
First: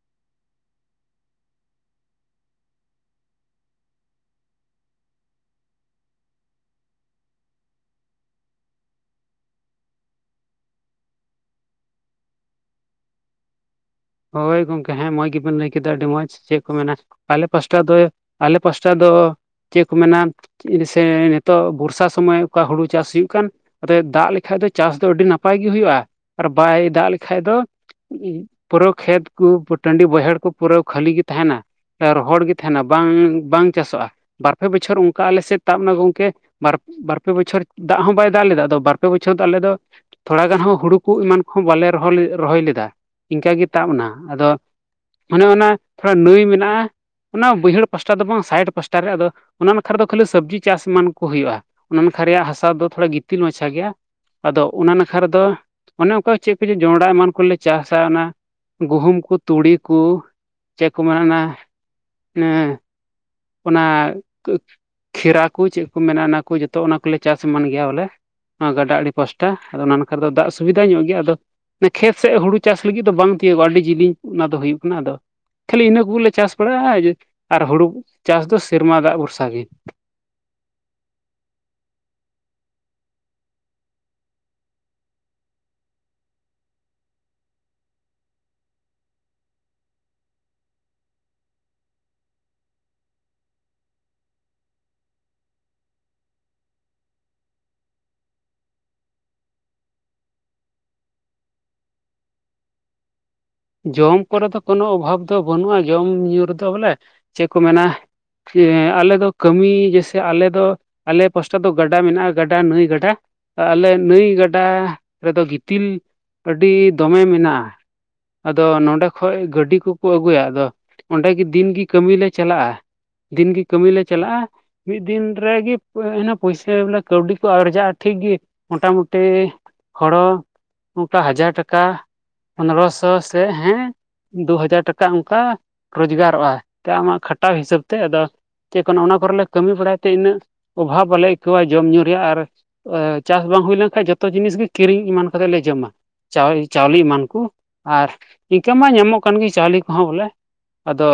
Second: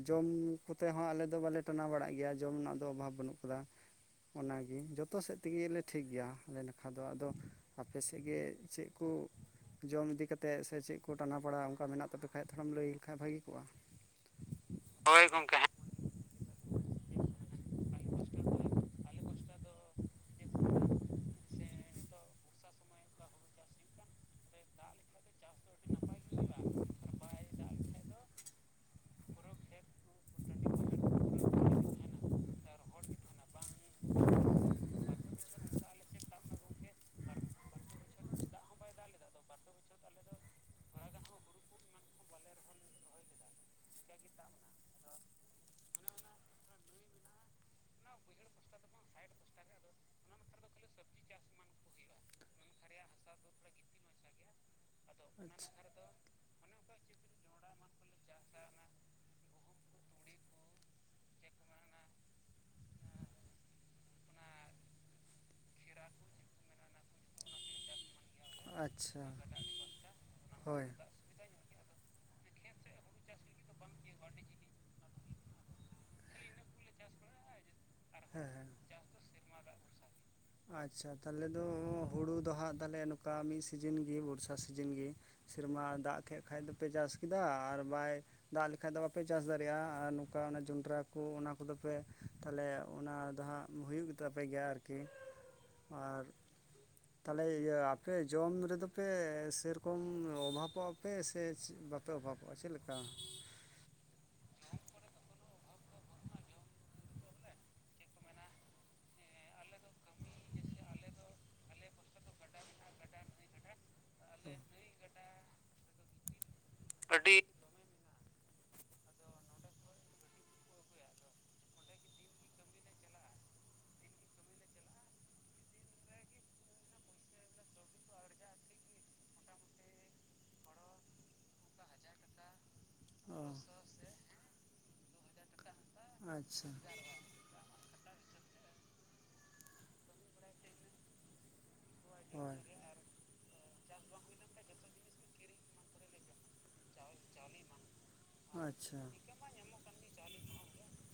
ᱡᱚᱢ ᱧᱩ ᱠᱚᱛᱮ ᱦᱚᱸ ᱟᱞᱮ ᱫᱚ ᱵᱟᱞᱮ ᱴᱟᱱᱟᱣ ᱵᱟᱲᱟᱜ ᱜᱮᱭᱟ, ᱡᱚᱢ ᱨᱮᱱᱟᱜ ᱫᱚ ᱚᱵᱷᱟᱵᱽ ᱵᱟᱹᱱᱩᱜ ᱠᱟᱫᱟ ᱾ ᱚᱱᱟᱜᱤ ᱡᱚᱛᱚ ᱥᱮᱫ ᱛᱮᱜᱮᱞ ᱞᱮ ᱴᱷᱤᱠ ᱜᱮᱭᱟ ᱟᱞᱮ ᱱᱟᱠᱷᱟ ᱫᱚ ᱾ ᱟᱯᱮ ᱥᱮᱫ ᱜᱮ ᱪᱮᱫ ᱠᱚ? ᱡᱚᱢ ᱤᱫᱤ ᱠᱟᱛᱮᱫ ᱥᱮ ᱪᱮᱫ ᱠᱚ ᱴᱟᱱᱟ ᱯᱟᱲᱟ ᱚᱱᱠᱟ ᱢᱮᱱᱟᱜ ᱛᱟᱯᱮ ᱠᱷᱟᱡ ᱛᱷᱚᱲᱟᱢ ᱞᱟᱹᱭ ᱠᱷᱟᱡ ᱵᱷᱟᱹᱜᱤ ᱠᱚᱜᱼᱟ ᱾ ᱦᱳᱭ ᱜᱚᱢᱠᱮ ᱦᱮᱸ ᱢᱚᱡᱽ ᱵᱤᱱ ᱞᱟᱸᱭ ᱾ ᱠᱮᱫᱟ ᱟᱹᱰᱤ ᱢᱚᱡᱽ ᱪᱮᱫ ᱠᱚ ᱢᱮᱱᱟ ᱟᱞᱮ ᱯᱟᱥᱴᱟ ᱫᱚ ᱟᱞᱮ ᱯᱟᱥᱴᱟ ᱫᱚ ᱪᱮᱫ ᱠᱚ ᱢᱮᱱᱟ ᱾ ᱤᱰᱥᱮ ᱱᱤᱛᱚᱜ ᱵᱚᱨᱥᱟ ᱥᱩᱢᱚᱭ ᱚᱠᱟ ᱦᱩᱲᱩᱜ ᱪᱟᱥ ᱦᱩᱭᱩᱜ ᱠᱟᱱ, ᱟᱨᱮ ᱫᱟᱜ ᱠᱷᱟᱡ ᱫᱚ ᱪᱟᱥ ᱫᱚ ᱟᱹᱰᱤ ᱱᱟᱯᱟᱭ ᱜᱮ ᱦᱩᱭᱩᱜᱼᱟ ᱟᱨ ᱵᱟᱭ ᱫᱟᱜ ᱞᱮᱠᱟᱡ ᱫᱚ [unintelligible] ᱠᱷᱮᱛ ᱠᱚ ᱯᱩ ᱴᱟᱺᱰᱤ ᱵᱟᱹᱭᱦᱟᱹᱲ ᱠᱚ ᱯᱩᱨᱟᱹ ᱠᱷᱟᱹᱞᱤ ᱜᱮ ᱛᱟᱦᱮᱱᱟ ᱾ ᱨᱚᱦᱚᱲ ᱜᱮ ᱛᱟᱦᱮᱱᱟ ᱵᱟᱝ ᱵᱟᱝ ᱪᱟᱥᱚᱜᱼᱟ ᱵᱟᱨ ᱯᱮ ᱵᱚᱪᱷᱚᱨ ᱚᱱᱠᱟ ᱟᱞᱮ ᱥᱮᱫ ᱛᱟᱵᱱᱟ ᱜᱚᱢᱠᱮ ᱾ ᱵᱟᱨᱯᱮ ᱵᱚᱪᱷᱚᱨ ᱫᱟᱜ ᱦᱚᱸ ᱵᱟᱭ ᱫᱟᱜ ᱞᱮᱫᱟ ᱾ᱟᱫᱚ ᱵᱟᱨ ᱯᱮ ᱵᱚᱪᱷᱚᱨ ᱟᱞᱮ ᱫᱚ ᱛᱷᱚᱲᱟ ᱜᱟᱱ ᱦᱚᱸ ᱦᱩᱲᱩ ᱠᱚ ᱮᱢᱟᱱ ᱠᱚᱦᱚᱸ ᱵᱟᱞᱮ [unintelligible] ᱨᱚᱦᱚᱭ ᱞᱮᱫᱟ ᱾ ᱤᱱᱠᱟᱹ ᱜᱮ ᱛᱟᱵ ᱱᱟ ᱟᱫᱚ ᱚᱱᱮ ᱚᱱᱟ ᱠᱷᱚᱱ ᱱᱟᱹᱭ ᱢᱮᱱᱟᱜᱼᱟ ᱾ ᱚᱱᱟ ᱵᱟᱹᱭᱦᱟᱹᱲ ᱯᱟᱥᱴᱟ ᱫᱚ ᱵᱟᱝ ᱥᱟᱭᱮᱰ ᱯᱟᱥᱴᱟ ᱨᱮ ᱟᱫᱚ ᱚᱱᱟ ᱱᱟᱠᱷᱟ ᱫᱚ ᱠᱷᱟᱹᱞᱤ ᱥᱚᱵᱽᱡᱤ ᱪᱟᱥ ᱮᱢᱟᱱ ᱠᱚ ᱦᱩᱭᱩᱜᱼᱟ ᱾ ᱚᱱᱟ ᱱᱟᱠᱷᱟ ᱨᱮᱭᱟᱜ ᱦᱟᱥᱟ ᱫᱚ, ᱛᱷᱚᱲᱟ ᱜᱤᱛᱤᱞ ᱢᱟᱪᱷᱟ ᱜᱮᱭᱟ ᱾ ᱟᱫᱚ ᱚᱱᱟ ᱱᱟᱠᱷᱟ ᱨᱮᱫᱚ, ᱚᱱᱮ ᱚᱱᱠᱟ ᱪᱮᱫ ᱠᱚᱪᱚ ᱡᱚᱱᱰᱨᱟ ᱮᱢᱟᱱ ᱠᱚᱞᱮ ᱪᱟᱥ ᱪᱷᱟ ᱚᱱᱟ ᱜᱩᱦᱩᱢ ᱠᱚ ᱛᱩᱲᱤ ᱠᱚ ᱪᱮᱫᱠᱚ ᱢᱮᱱᱟ ᱚᱱᱟ ᱚᱱᱮ ᱚᱱᱟ ᱠᱷᱮᱨᱟ ᱠᱚ ᱪᱮᱫ ᱠᱚ ᱢᱮᱱᱟ ᱚᱱᱟ ᱠᱚ ᱡᱚᱛᱚ ᱚᱱᱟ ᱠᱚᱞᱮ ᱪᱟᱥ ᱮᱢᱟᱱ ᱜᱮᱭᱟ ᱵᱚᱞᱮ ᱾ ᱚᱱᱟ ᱜᱟᱰᱟ ᱟᱹᱲᱤ ᱯᱟᱥᱴᱟ ᱟᱫᱚ ᱚᱱᱟ ᱱᱟ‌ᱠᱷᱟᱨᱮ ᱫᱚ ᱫᱟᱜ ᱥᱩᱵᱤᱫᱟ ᱧᱚᱜ ᱜᱮᱭᱟ ᱟᱫᱚ ᱾ [unintelligible] ᱠᱷᱮᱛ ᱥᱮᱫ ᱦᱩᱲᱩ ᱪᱟᱥ ᱞᱟᱹᱜᱤᱫ ᱫᱚ ᱵᱟᱝ ᱛᱤᱭᱳᱜᱚᱜᱼᱟ ᱟᱹᱰᱤ ᱡᱮᱞᱮᱧ ᱚᱱᱟ ᱫᱚ ᱦᱩᱭᱩᱜ ᱠᱟᱱᱟ ᱟᱫᱚ, ᱠᱷᱟᱹᱞᱤ ᱤᱱᱟᱹ ᱠᱚᱜᱮᱞᱮ ᱪᱟᱥ ᱵᱟᱲᱟᱜᱼᱟ ᱟᱨ ᱦᱩᱲᱩ ᱪᱟᱥ ᱫᱚ ᱥᱮᱨᱢᱟ ᱫᱟᱜ ᱵᱷᱚᱨᱥᱟ ᱜᱮ, ᱟᱪᱪᱷᱟ ᱛᱟᱦᱚᱞᱮ ᱫᱚ ᱦᱩᱲᱩ ᱫᱚ ᱦᱟᱸᱜ ᱛᱟᱦᱚᱞᱮ ᱱᱚᱝᱠᱟ ᱢᱤᱫ ᱥᱤᱡᱤᱱᱜᱤ ᱵᱚᱨᱥᱟ ᱥᱤᱡᱤᱱᱜᱤ ᱥᱮᱨᱢᱟ ᱫᱟᱜ ᱟᱛᱮ ᱠᱷᱟᱡ ᱫᱚᱯᱮ ᱪᱟᱥ ᱠᱮᱫᱟ ᱟᱨ ᱵᱟᱭ, ᱫᱟᱜ ᱞᱮᱠᱷᱟᱡ ᱫᱚ ᱵᱟᱯᱮ ᱪᱟᱥ ᱫᱟᱲᱮᱭᱟᱜᱼᱟ ᱾ ᱟᱨ ᱱᱚᱝᱠᱟ ᱡᱚᱱᱰᱨᱟ ᱠᱚ ᱚᱱᱟ ᱠᱚᱫᱚ ᱯᱮ ᱛᱟᱦᱚᱞᱮ ᱚᱱᱟ ᱫᱚ ᱦᱟᱸᱜ, ᱦᱩᱭᱩᱜ ᱜᱮ ᱛᱟᱯᱮ ᱜᱮᱭᱟ ᱟᱨᱠᱤ? ᱟᱨ ᱛᱟᱦᱚᱞᱮ ᱤᱭᱟᱹ ᱟᱯᱮ ᱡᱚᱢ ᱨᱮᱼᱫᱚ ᱯᱮ ᱥᱮᱨᱚᱠᱚᱢ ᱚᱵᱷᱟᱵᱚᱜᱼᱟ ᱯᱮ ᱥᱮᱫ ᱵᱟᱯ ᱵᱟᱯᱮ ᱚᱵᱷᱟᱵᱚᱜᱼᱟ ᱪᱮᱫ ᱞᱮᱠᱟ? ᱡᱚᱢ ᱠᱚᱨᱮ ᱫᱚ ᱠᱳᱱᱳ ᱚᱵᱷᱟᱵ ᱫᱚ ᱵᱟᱹᱱᱩᱜᱼᱟ, ᱡᱚᱢ ᱧᱩ ᱨᱮᱫᱚ ᱵᱚᱞᱮ ᱪᱮᱫ ᱠᱚ ᱢᱮᱱᱟ ᱾ ᱮ ᱟᱞᱮ ᱫᱚ ᱠᱟᱹᱢᱤ ᱡᱮᱭᱥᱮ ᱟᱞᱮ ᱫᱚ ᱟᱞᱮ ᱯᱟᱥᱴᱟ ᱫᱚ ᱜᱟᱰᱟ ᱢᱮᱱᱟᱜᱼᱟ, ᱜᱟᱰᱟ ᱱᱟᱹᱭ ᱜᱟᱰᱟ ᱟᱞᱮ ᱱᱟᱹᱭ ᱜᱟᱰᱟ ᱨᱮᱫᱚ ᱜᱤᱛᱤᱞ ᱟᱹᱰᱤ ᱫᱚᱢᱮ ᱟᱹᱰᱤ ᱢᱮᱱᱟᱜᱼᱟ ᱾ ᱟᱫᱚ ᱱᱚᱸᱰᱮ ᱠᱷᱚᱡ ᱜᱟᱹᱰᱤ ᱠᱚᱠᱚ ᱟᱹᱜᱩᱭᱟ ᱟᱫᱚ ᱚᱸᱰᱮᱜᱤ ᱫᱤᱱᱜᱤ ᱠᱟᱹᱢᱤ ᱞᱮ ᱪᱟᱞᱟᱜᱼᱟ ᱾ ᱫᱤᱱᱜᱤ ᱠᱟᱹᱢᱤ ᱞᱮ ᱪᱟᱞᱟᱜᱼᱟ ᱾ ᱢᱤᱫ ᱫᱤᱱ ᱨᱮᱜᱮ ᱤᱱᱟᱹ ᱯᱩᱭᱥᱟᱹ ᱵᱚᱞᱮ ᱠᱟᱹᱣᱰᱤ ᱠᱚ ᱟᱨᱡᱟᱜᱼᱟ ᱴᱷᱤᱠᱜᱤ, ᱢᱚᱴᱟᱢᱩᱴᱤ ᱦᱚᱲᱚ ᱱᱚᱝᱠᱟ ᱦᱟᱡᱟᱨ ᱴᱟᱠᱟ ᱯᱚᱱᱨᱚᱥ ᱥᱚ ᱥᱮᱫ ᱦᱮᱸ ᱫᱩ ᱦᱟᱡᱟᱨ ᱴᱟᱠᱟ ᱚᱱᱠᱟ ᱨᱚᱡᱽᱜᱟᱨᱚᱜᱼᱟ ᱮᱱᱛᱮ ᱟᱢᱟᱜ ᱠᱷᱟᱴᱟᱣ ᱦᱤᱥᱟᱹᱵ ᱛᱮ ᱟᱫᱚ ᱪᱮᱫ ᱠᱚᱱᱚ ᱚᱱᱟ ᱠᱚᱨᱮᱞᱮ ᱠᱟᱹᱢᱤ ᱵᱟᱲᱟᱭ ᱛᱮ ᱤᱱᱟᱹᱜ ᱚᱵᱷᱟᱵᱽ ᱵᱟᱞᱮ ᱟᱹᱭᱠᱟᱹᱣᱟ ᱡᱚᱢᱧᱩ ᱨᱮᱭᱟᱜ ᱟᱨ ᱟᱮ... ᱪᱟᱥ ᱵᱟᱝ ᱦᱩᱭ ᱞᱮᱱᱠᱷᱟᱡ ᱡᱚᱛᱚ ᱡᱤᱱᱤᱥ ᱜᱮ ᱠᱤᱨᱤᱧ ᱮᱢᱟᱱ ᱠᱟᱛᱮᱜ ᱞᱮ ᱡᱚᱢᱟ ᱫᱟᱣ... ᱪᱟᱣᱞᱮ ᱮᱢᱟᱱ ᱠᱚ ᱟᱨ ᱤᱱᱠᱟᱹ ᱢᱟ ᱧᱟᱢᱚᱜ ᱠᱟᱱ ᱜᱮ ᱪᱟᱣᱞᱮ ᱠᱚᱦᱚᱸ ᱵᱚᱞᱮ ᱟᱫᱚ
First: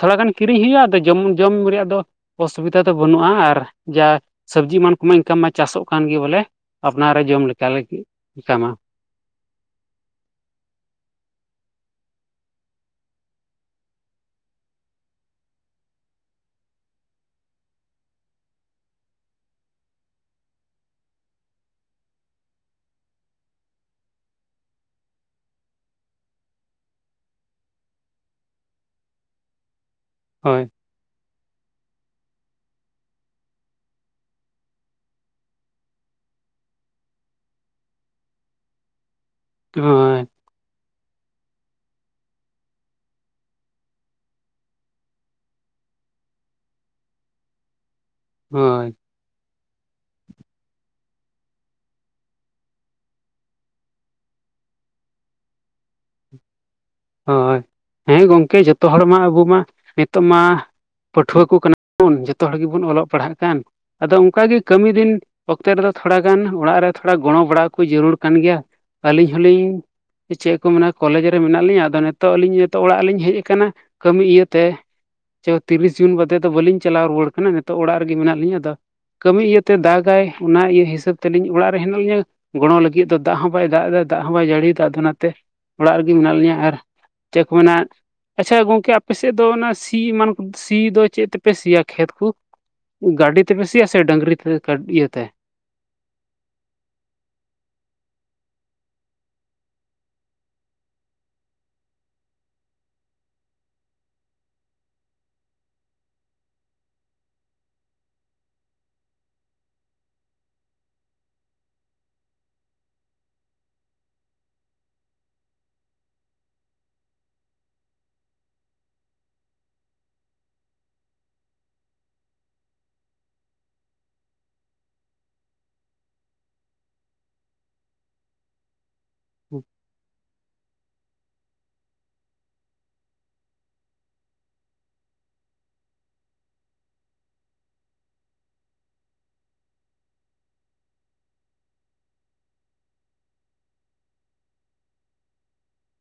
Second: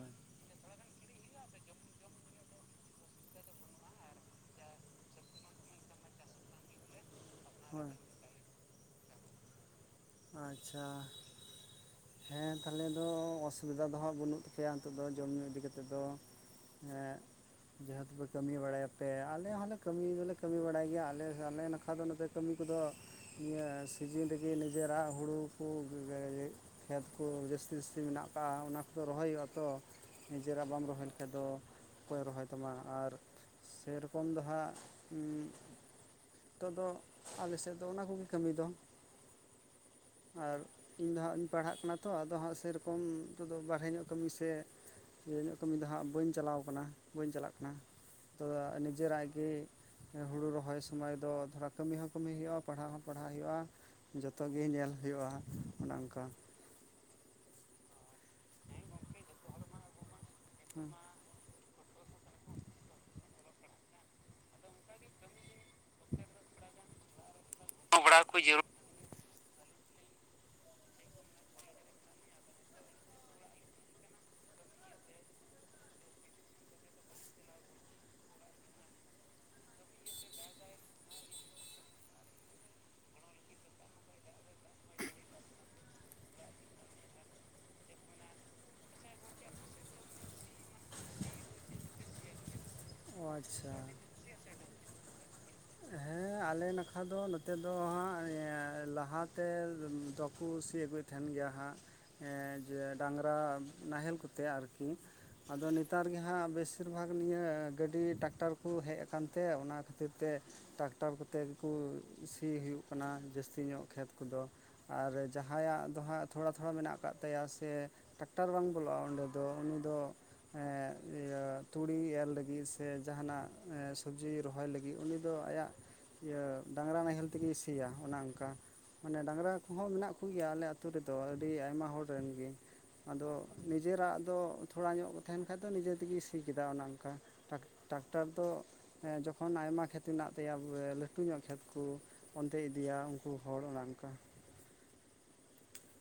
ᱛᱷᱚᱲᱟ ᱜᱟᱱ ᱠᱤᱨᱤᱧ ᱦᱩᱭᱩᱜᱼᱟ ᱟᱫᱚ ᱡᱚᱢ ᱡᱚᱢ ᱨᱮᱭᱟᱜ ᱫᱚ ᱚᱥᱩᱵᱤᱫᱟ ᱫᱚ ᱵᱟᱹᱱᱩᱜᱼᱟ ᱟᱨ ᱡᱟ ᱥᱚᱵᱽᱡᱤ ᱮᱢᱟᱱ ᱠᱚᱢᱟ ᱤᱱᱠᱟᱢ ᱢᱟ ᱪᱟᱥᱚᱜ ᱠᱟᱱᱜᱮ ᱵᱚᱞᱮ ᱟᱯᱱᱟᱨ ᱨᱮ ᱡᱚᱢ ᱞᱮᱠᱟ ᱞᱟᱜᱤᱫ ᱠᱟᱱᱟ ᱟᱪᱪᱷᱟ ᱦᱮᱸ ᱛᱟᱦᱚᱞᱮ ᱫᱚ ᱚᱥᱩᱵᱤᱫᱷᱟ ᱫᱚ ᱦᱟᱸᱜ ᱵᱟᱹᱱᱩᱜ ᱛᱟᱯᱮᱭᱟ ᱱᱤᱛᱚᱜ ᱫᱚ ᱡᱚᱢ ᱧᱩ ᱤᱫᱤ ᱠᱟᱛᱮᱫ ᱫᱚ ᱦᱮ ᱡᱟᱦᱟ ᱫᱚᱯᱮ ᱠᱟᱹᱢᱤ ᱵᱟᱲᱟᱭ ᱟᱯᱮ ᱟᱞᱮ ᱦᱚᱸᱞᱮ ᱠᱟᱹᱢᱤ ᱫᱚᱞᱮ ᱠᱟᱹᱢᱤ ᱵᱟᱲᱟᱭ ᱜᱮᱭᱟ ᱟᱞᱮ ᱟᱞᱮ ᱱᱟᱠᱷᱟ ᱫᱚ ᱱᱚᱛᱮ, ᱠᱟᱹᱢᱤ ᱠᱚᱫᱚ ᱱᱤᱭᱟᱹᱹ ᱥᱤᱡᱤᱱ ᱨᱮᱜᱮ ᱱᱤᱡᱮᱨᱟᱜ ᱦᱩᱲᱩ ᱠᱚ [unintelligible] ᱠᱷᱮᱛ ᱠᱚ ᱡᱟᱹᱥᱛᱤ ᱡᱟᱹᱥᱛᱤ ᱢᱮᱱᱟᱜ ᱠᱟᱜᱼᱟ ᱚᱱᱟ ᱠᱚᱫᱚ ᱨᱚᱦᱚᱭ ᱦᱩᱭᱩᱜᱼᱟ, ᱛᱚ ᱦᱳᱭ ᱱᱤᱡᱮᱨᱟᱜ ᱵᱟᱢ ᱨᱚᱦᱚᱭ ᱫᱚ ᱚᱠᱚᱭ ᱨᱚᱦᱚᱭ ᱛᱟᱢᱟ ᱟᱨ ᱥᱮᱨᱚᱠᱚᱢ ᱫᱚ ᱦᱟᱸᱜ ᱩᱸ.... ᱱᱤᱛᱚᱜ ᱫᱚ ᱟᱞᱮᱥᱮᱫ ᱫᱚ ᱚᱱᱟ ᱠᱚᱜᱮ ᱠᱟᱹᱢᱤ ᱫᱚ [unintelligible] ᱟᱨ ᱤᱧ ᱫᱚ ᱦᱟᱸᱜ ᱤᱧ ᱯᱟᱲᱦᱟᱜ ᱠᱟᱱᱟ ᱛᱚ ᱟᱫᱚ ᱦᱟᱸᱜ ᱥᱮᱭᱨᱚᱠᱚᱢ ᱱᱤᱛᱚᱜ ᱫᱚ ᱵᱟᱨᱦᱮ ᱧᱚᱜ ᱠᱟᱹᱢᱤ ᱥᱮᱫ ᱤᱭᱟᱹ ᱧᱚᱜ ᱠᱟᱹᱢᱤ ᱫᱚᱦᱟᱸᱜ ᱵᱟᱹᱧ ᱪᱟᱞᱟᱣ ᱟᱠᱟᱱᱟ ᱵᱟᱹᱧ ᱪᱟᱞᱟᱜ ᱠᱟᱱᱟ ᱛᱚ ᱦᱳᱭ ᱱᱤᱡᱮᱨᱟᱜ ᱜᱮ ᱦᱩᱲᱩ ᱨᱚᱦᱚᱭ ᱥᱚᱢᱚᱭ ᱫᱚ ᱛᱷᱚᱲᱟ ᱠᱟᱹᱢᱤ ᱦᱚᱸ ᱠᱟᱹᱢᱤ ᱦᱩᱭᱩᱜᱼᱟ ᱯᱟᱲᱦᱟᱣ ᱦᱚᱸ ᱯᱟᱲᱦᱟᱣ ᱦᱩᱭᱩᱜᱼᱟ ᱡᱚᱛᱚ ᱜᱮ ᱧᱮᱞ ᱦᱩᱭᱩᱜᱼᱟ ᱚᱱᱮ ᱚᱱᱠᱟ ᱦᱳᱭ ᱦᱮᱸ ᱜᱚᱢᱠᱮ ᱡᱚᱛᱚ ᱦᱚᱲ ᱢᱟ ᱟᱵᱚ ᱢᱟ ᱱᱤᱛᱚᱜ ᱢᱟ [unintelligible] ᱯᱟᱹᱴᱷᱩᱭᱟᱹ ᱠᱚ ᱠᱟᱱᱟ ᱵᱚᱱ ᱡᱚᱛᱚ ᱦᱚᱲ ᱜᱮᱵᱚᱱ ᱚᱞᱚᱜ ᱯᱟᱲᱦᱟᱜ ᱠᱟᱱ ᱟᱫᱚ ᱚᱱᱠᱟ ᱜᱮ ᱠᱟᱹᱢᱤ ᱫᱤᱱ ᱚᱠᱛᱮ ᱨᱮᱫᱚ ᱛᱷᱚᱲᱟ ᱜᱟᱱ ᱚᱲᱟᱜ ᱨᱮ ᱛᱷᱚᱲᱟ ᱜᱚᱲᱚ ᱵᱟᱲᱟ ᱠᱚ ᱡᱟᱹᱨᱩᱲ ᱵᱚᱲᱟ ᱠᱟᱱ ᱠᱚ ᱜᱮᱭᱟ ᱡᱟᱹᱨᱩᱲ ᱟᱹᱞᱤᱧ ᱦᱚᱞᱤᱧ ᱪᱮᱫ ᱠᱚ ᱢᱮᱱᱟ ᱠᱚᱞᱮᱡᱽ ᱨᱮ ᱢᱮᱱᱟᱜ ᱞᱤᱧᱟ ᱟᱫᱚ ᱱᱤᱛᱚᱜ ᱟᱹᱞᱤᱧ ᱱᱤᱛᱚᱜ ᱚᱲᱟᱜ ᱨᱮᱞᱤᱧ ᱦᱮᱡ ᱟᱠᱟᱱᱟ ᱠᱟᱹᱢᱤ ᱤᱭᱟᱹᱛᱮ ᱪᱚ ᱛᱤᱨᱤᱥ ᱡᱩᱱ ᱵᱟᱫᱮ ᱫᱚ ᱵᱟᱹᱞᱤᱧ ᱪᱟᱞᱟᱣ ᱨᱩᱣᱟᱹᱲ ᱠᱟᱱᱟ ᱱᱤᱛᱚᱜ ᱚᱲᱟᱜ ᱨᱮᱜᱮ ᱢᱮᱱᱟᱜ ᱞᱤᱧ ᱟᱫᱚ ᱠᱟᱹᱢᱤ ᱤᱭᱟᱹᱛᱮ ᱫᱟᱜᱟᱭ ᱚᱱᱟ ᱤᱭᱟᱹ ᱦᱤᱥᱟᱹᱵ ᱛᱮᱞᱤᱧ ᱚᱲᱟᱜ ᱨᱮ ᱦᱮᱱᱟᱜ ᱞᱤᱧᱟᱹ ᱜᱚᱲᱚ ᱞᱟᱹᱜᱤᱫ ᱫᱚ ᱫᱟᱜ ᱦᱚᱸ ᱵᱟᱭ ᱫᱟᱜ ᱮᱫᱟ ᱫᱟᱜ ᱦᱚᱸ ᱵᱟᱭ ᱡᱟᱹᱲᱤᱭᱫᱟ ᱟᱫᱚ ᱚᱱᱟᱛᱮ ᱚᱲᱟᱜ ᱨᱮᱜᱮ ᱢᱮᱱᱟᱜ ᱞᱤᱧᱟᱹ ᱟᱨ ᱪᱮᱫ ᱠᱚ ᱢᱮᱱᱟ ᱟᱪᱪᱷᱟ ᱜᱚᱝᱠᱮ ᱟᱯᱮᱥᱮᱫ ᱫᱚ ᱚᱱᱟ ᱥᱤ ᱮᱢᱟᱱ ᱠᱚ ᱥᱤ ᱫᱚ ᱪᱮᱫ ᱛᱮᱯᱮ ᱥᱤᱭᱟ ᱠᱷᱮᱛ ᱠᱚ ᱜᱟᱹᱰᱤ ᱛᱮᱯᱮ ᱥᱤ ᱟᱥᱮ ᱰᱟᱝᱨᱤ ᱛᱮ ᱤᱭᱟᱹ ᱛᱮ ᱦᱮᱸ ᱟᱞᱮ ᱱᱟᱠᱷᱟ ᱫᱚ ᱱᱚᱛᱮ ᱫᱚ ᱦᱟᱸᱜ ᱞᱟᱦᱟᱛᱮ ᱫᱚᱠᱚ ᱥᱤ ᱟᱹᱜᱩᱭ ᱴᱷᱮᱱ ᱜᱮᱭᱟ ᱦᱟᱸᱜ ᱰᱟᱝᱨᱟ ᱱᱟᱦᱮᱞ ᱠᱚᱛᱮ ᱟᱨᱠᱤ ᱟᱫᱚ ᱱᱮᱛᱟᱨ ᱜᱮ ᱦᱟᱸᱜ ᱵᱮᱥᱤᱨ ᱵᱷᱟᱜᱽ ᱱᱤᱭᱟᱹ ᱜᱟᱹᱰᱤ ᱴᱟᱠᱴᱟᱨ ᱠᱚ ᱦᱮᱡ ᱟᱠᱟᱱ ᱛᱮ ᱚᱱᱟ ᱠᱷᱟᱹᱛᱤᱨ ᱛᱮ ᱴᱨᱟᱠᱴᱟᱨ ᱠᱚᱛᱮ ᱜᱮᱠᱚ ᱥᱤ ᱦᱩᱭᱩᱜ ᱠᱟᱱᱟ ᱡᱟᱹᱥᱛᱤ ᱧᱚᱜ ᱠᱷᱮᱛ ᱠᱚᱫᱚ ᱟᱨ ᱡᱟᱦᱟᱸᱭᱟᱜ ᱫᱚ ᱦᱟᱸᱜ ᱛᱷᱚᱲᱟ ᱛᱷᱚᱲᱟ ᱢᱮᱱᱟᱜ ᱠᱟᱫ ᱛᱟᱭᱟ ᱥᱮ ᱴᱨᱟᱠᱴᱟᱨ ᱵᱟᱝ ᱵᱚᱞᱚᱜᱼᱟ ᱚᱸᱰᱮ ᱫᱚ ᱩᱱᱤ ᱫᱚ ᱛᱩᱲᱤ ᱮᱨ ᱞᱟᱹᱜᱤᱫ ᱥᱮ ᱡᱟᱦᱟᱱᱟᱜ ᱥᱚᱵᱡᱤ ᱨᱚᱦᱚᱭ ᱞᱟᱹᱜᱤᱫ ᱩᱱᱤ ᱫᱚ ᱟᱭᱟᱜ ᱤᱭᱟᱹ ᱰᱟᱝᱨᱟ ᱱᱟᱦᱮᱞ ᱛᱮᱜᱮ ᱥᱤᱭᱟ ᱚᱱᱮ ᱚᱱᱠᱟ ᱢᱟᱱᱮ ᱰᱟᱝᱨᱟ ᱠᱚᱦᱚᱸ ᱢᱮᱱᱟᱜ ᱠᱚᱜᱮᱭᱟ ᱟᱞᱮ ᱟᱹᱛᱩ ᱟᱛᱳ ᱨᱮᱫᱚ ᱟᱹᱰᱤ ᱟᱭᱢᱟ ᱦᱚᱲ ᱨᱮᱱ ᱜᱮ ᱟᱫᱚ ᱱᱤᱡᱮᱨᱟᱜ ᱫᱚ ᱛᱷᱚᱲᱟ ᱧᱚᱜ ᱠᱚ ᱛᱟᱦᱮᱱ ᱠᱷᱟᱡ ᱫᱚ ᱱᱤᱡᱮ ᱛᱮᱜᱮ ᱥᱤ ᱠᱮᱫᱟ ᱚᱱᱮ ᱚᱱᱠᱟ ᱴᱨᱟᱠᱴᱟᱨ ᱫᱚ ᱡᱚᱠᱷᱚᱱ ᱟᱭᱢᱟ ᱠᱷᱮᱛ ᱦᱮᱱᱟᱜ ᱛᱟᱭᱟ ᱞᱟᱹᱴᱩ ᱧᱚᱜ ᱠᱷᱮᱛ ᱠᱚ ᱚᱱᱛᱮᱭ ᱤᱫᱤᱭᱟ ᱩᱱᱠᱩ ᱦᱚᱲ ᱚᱱᱮ ᱚᱱᱠᱟ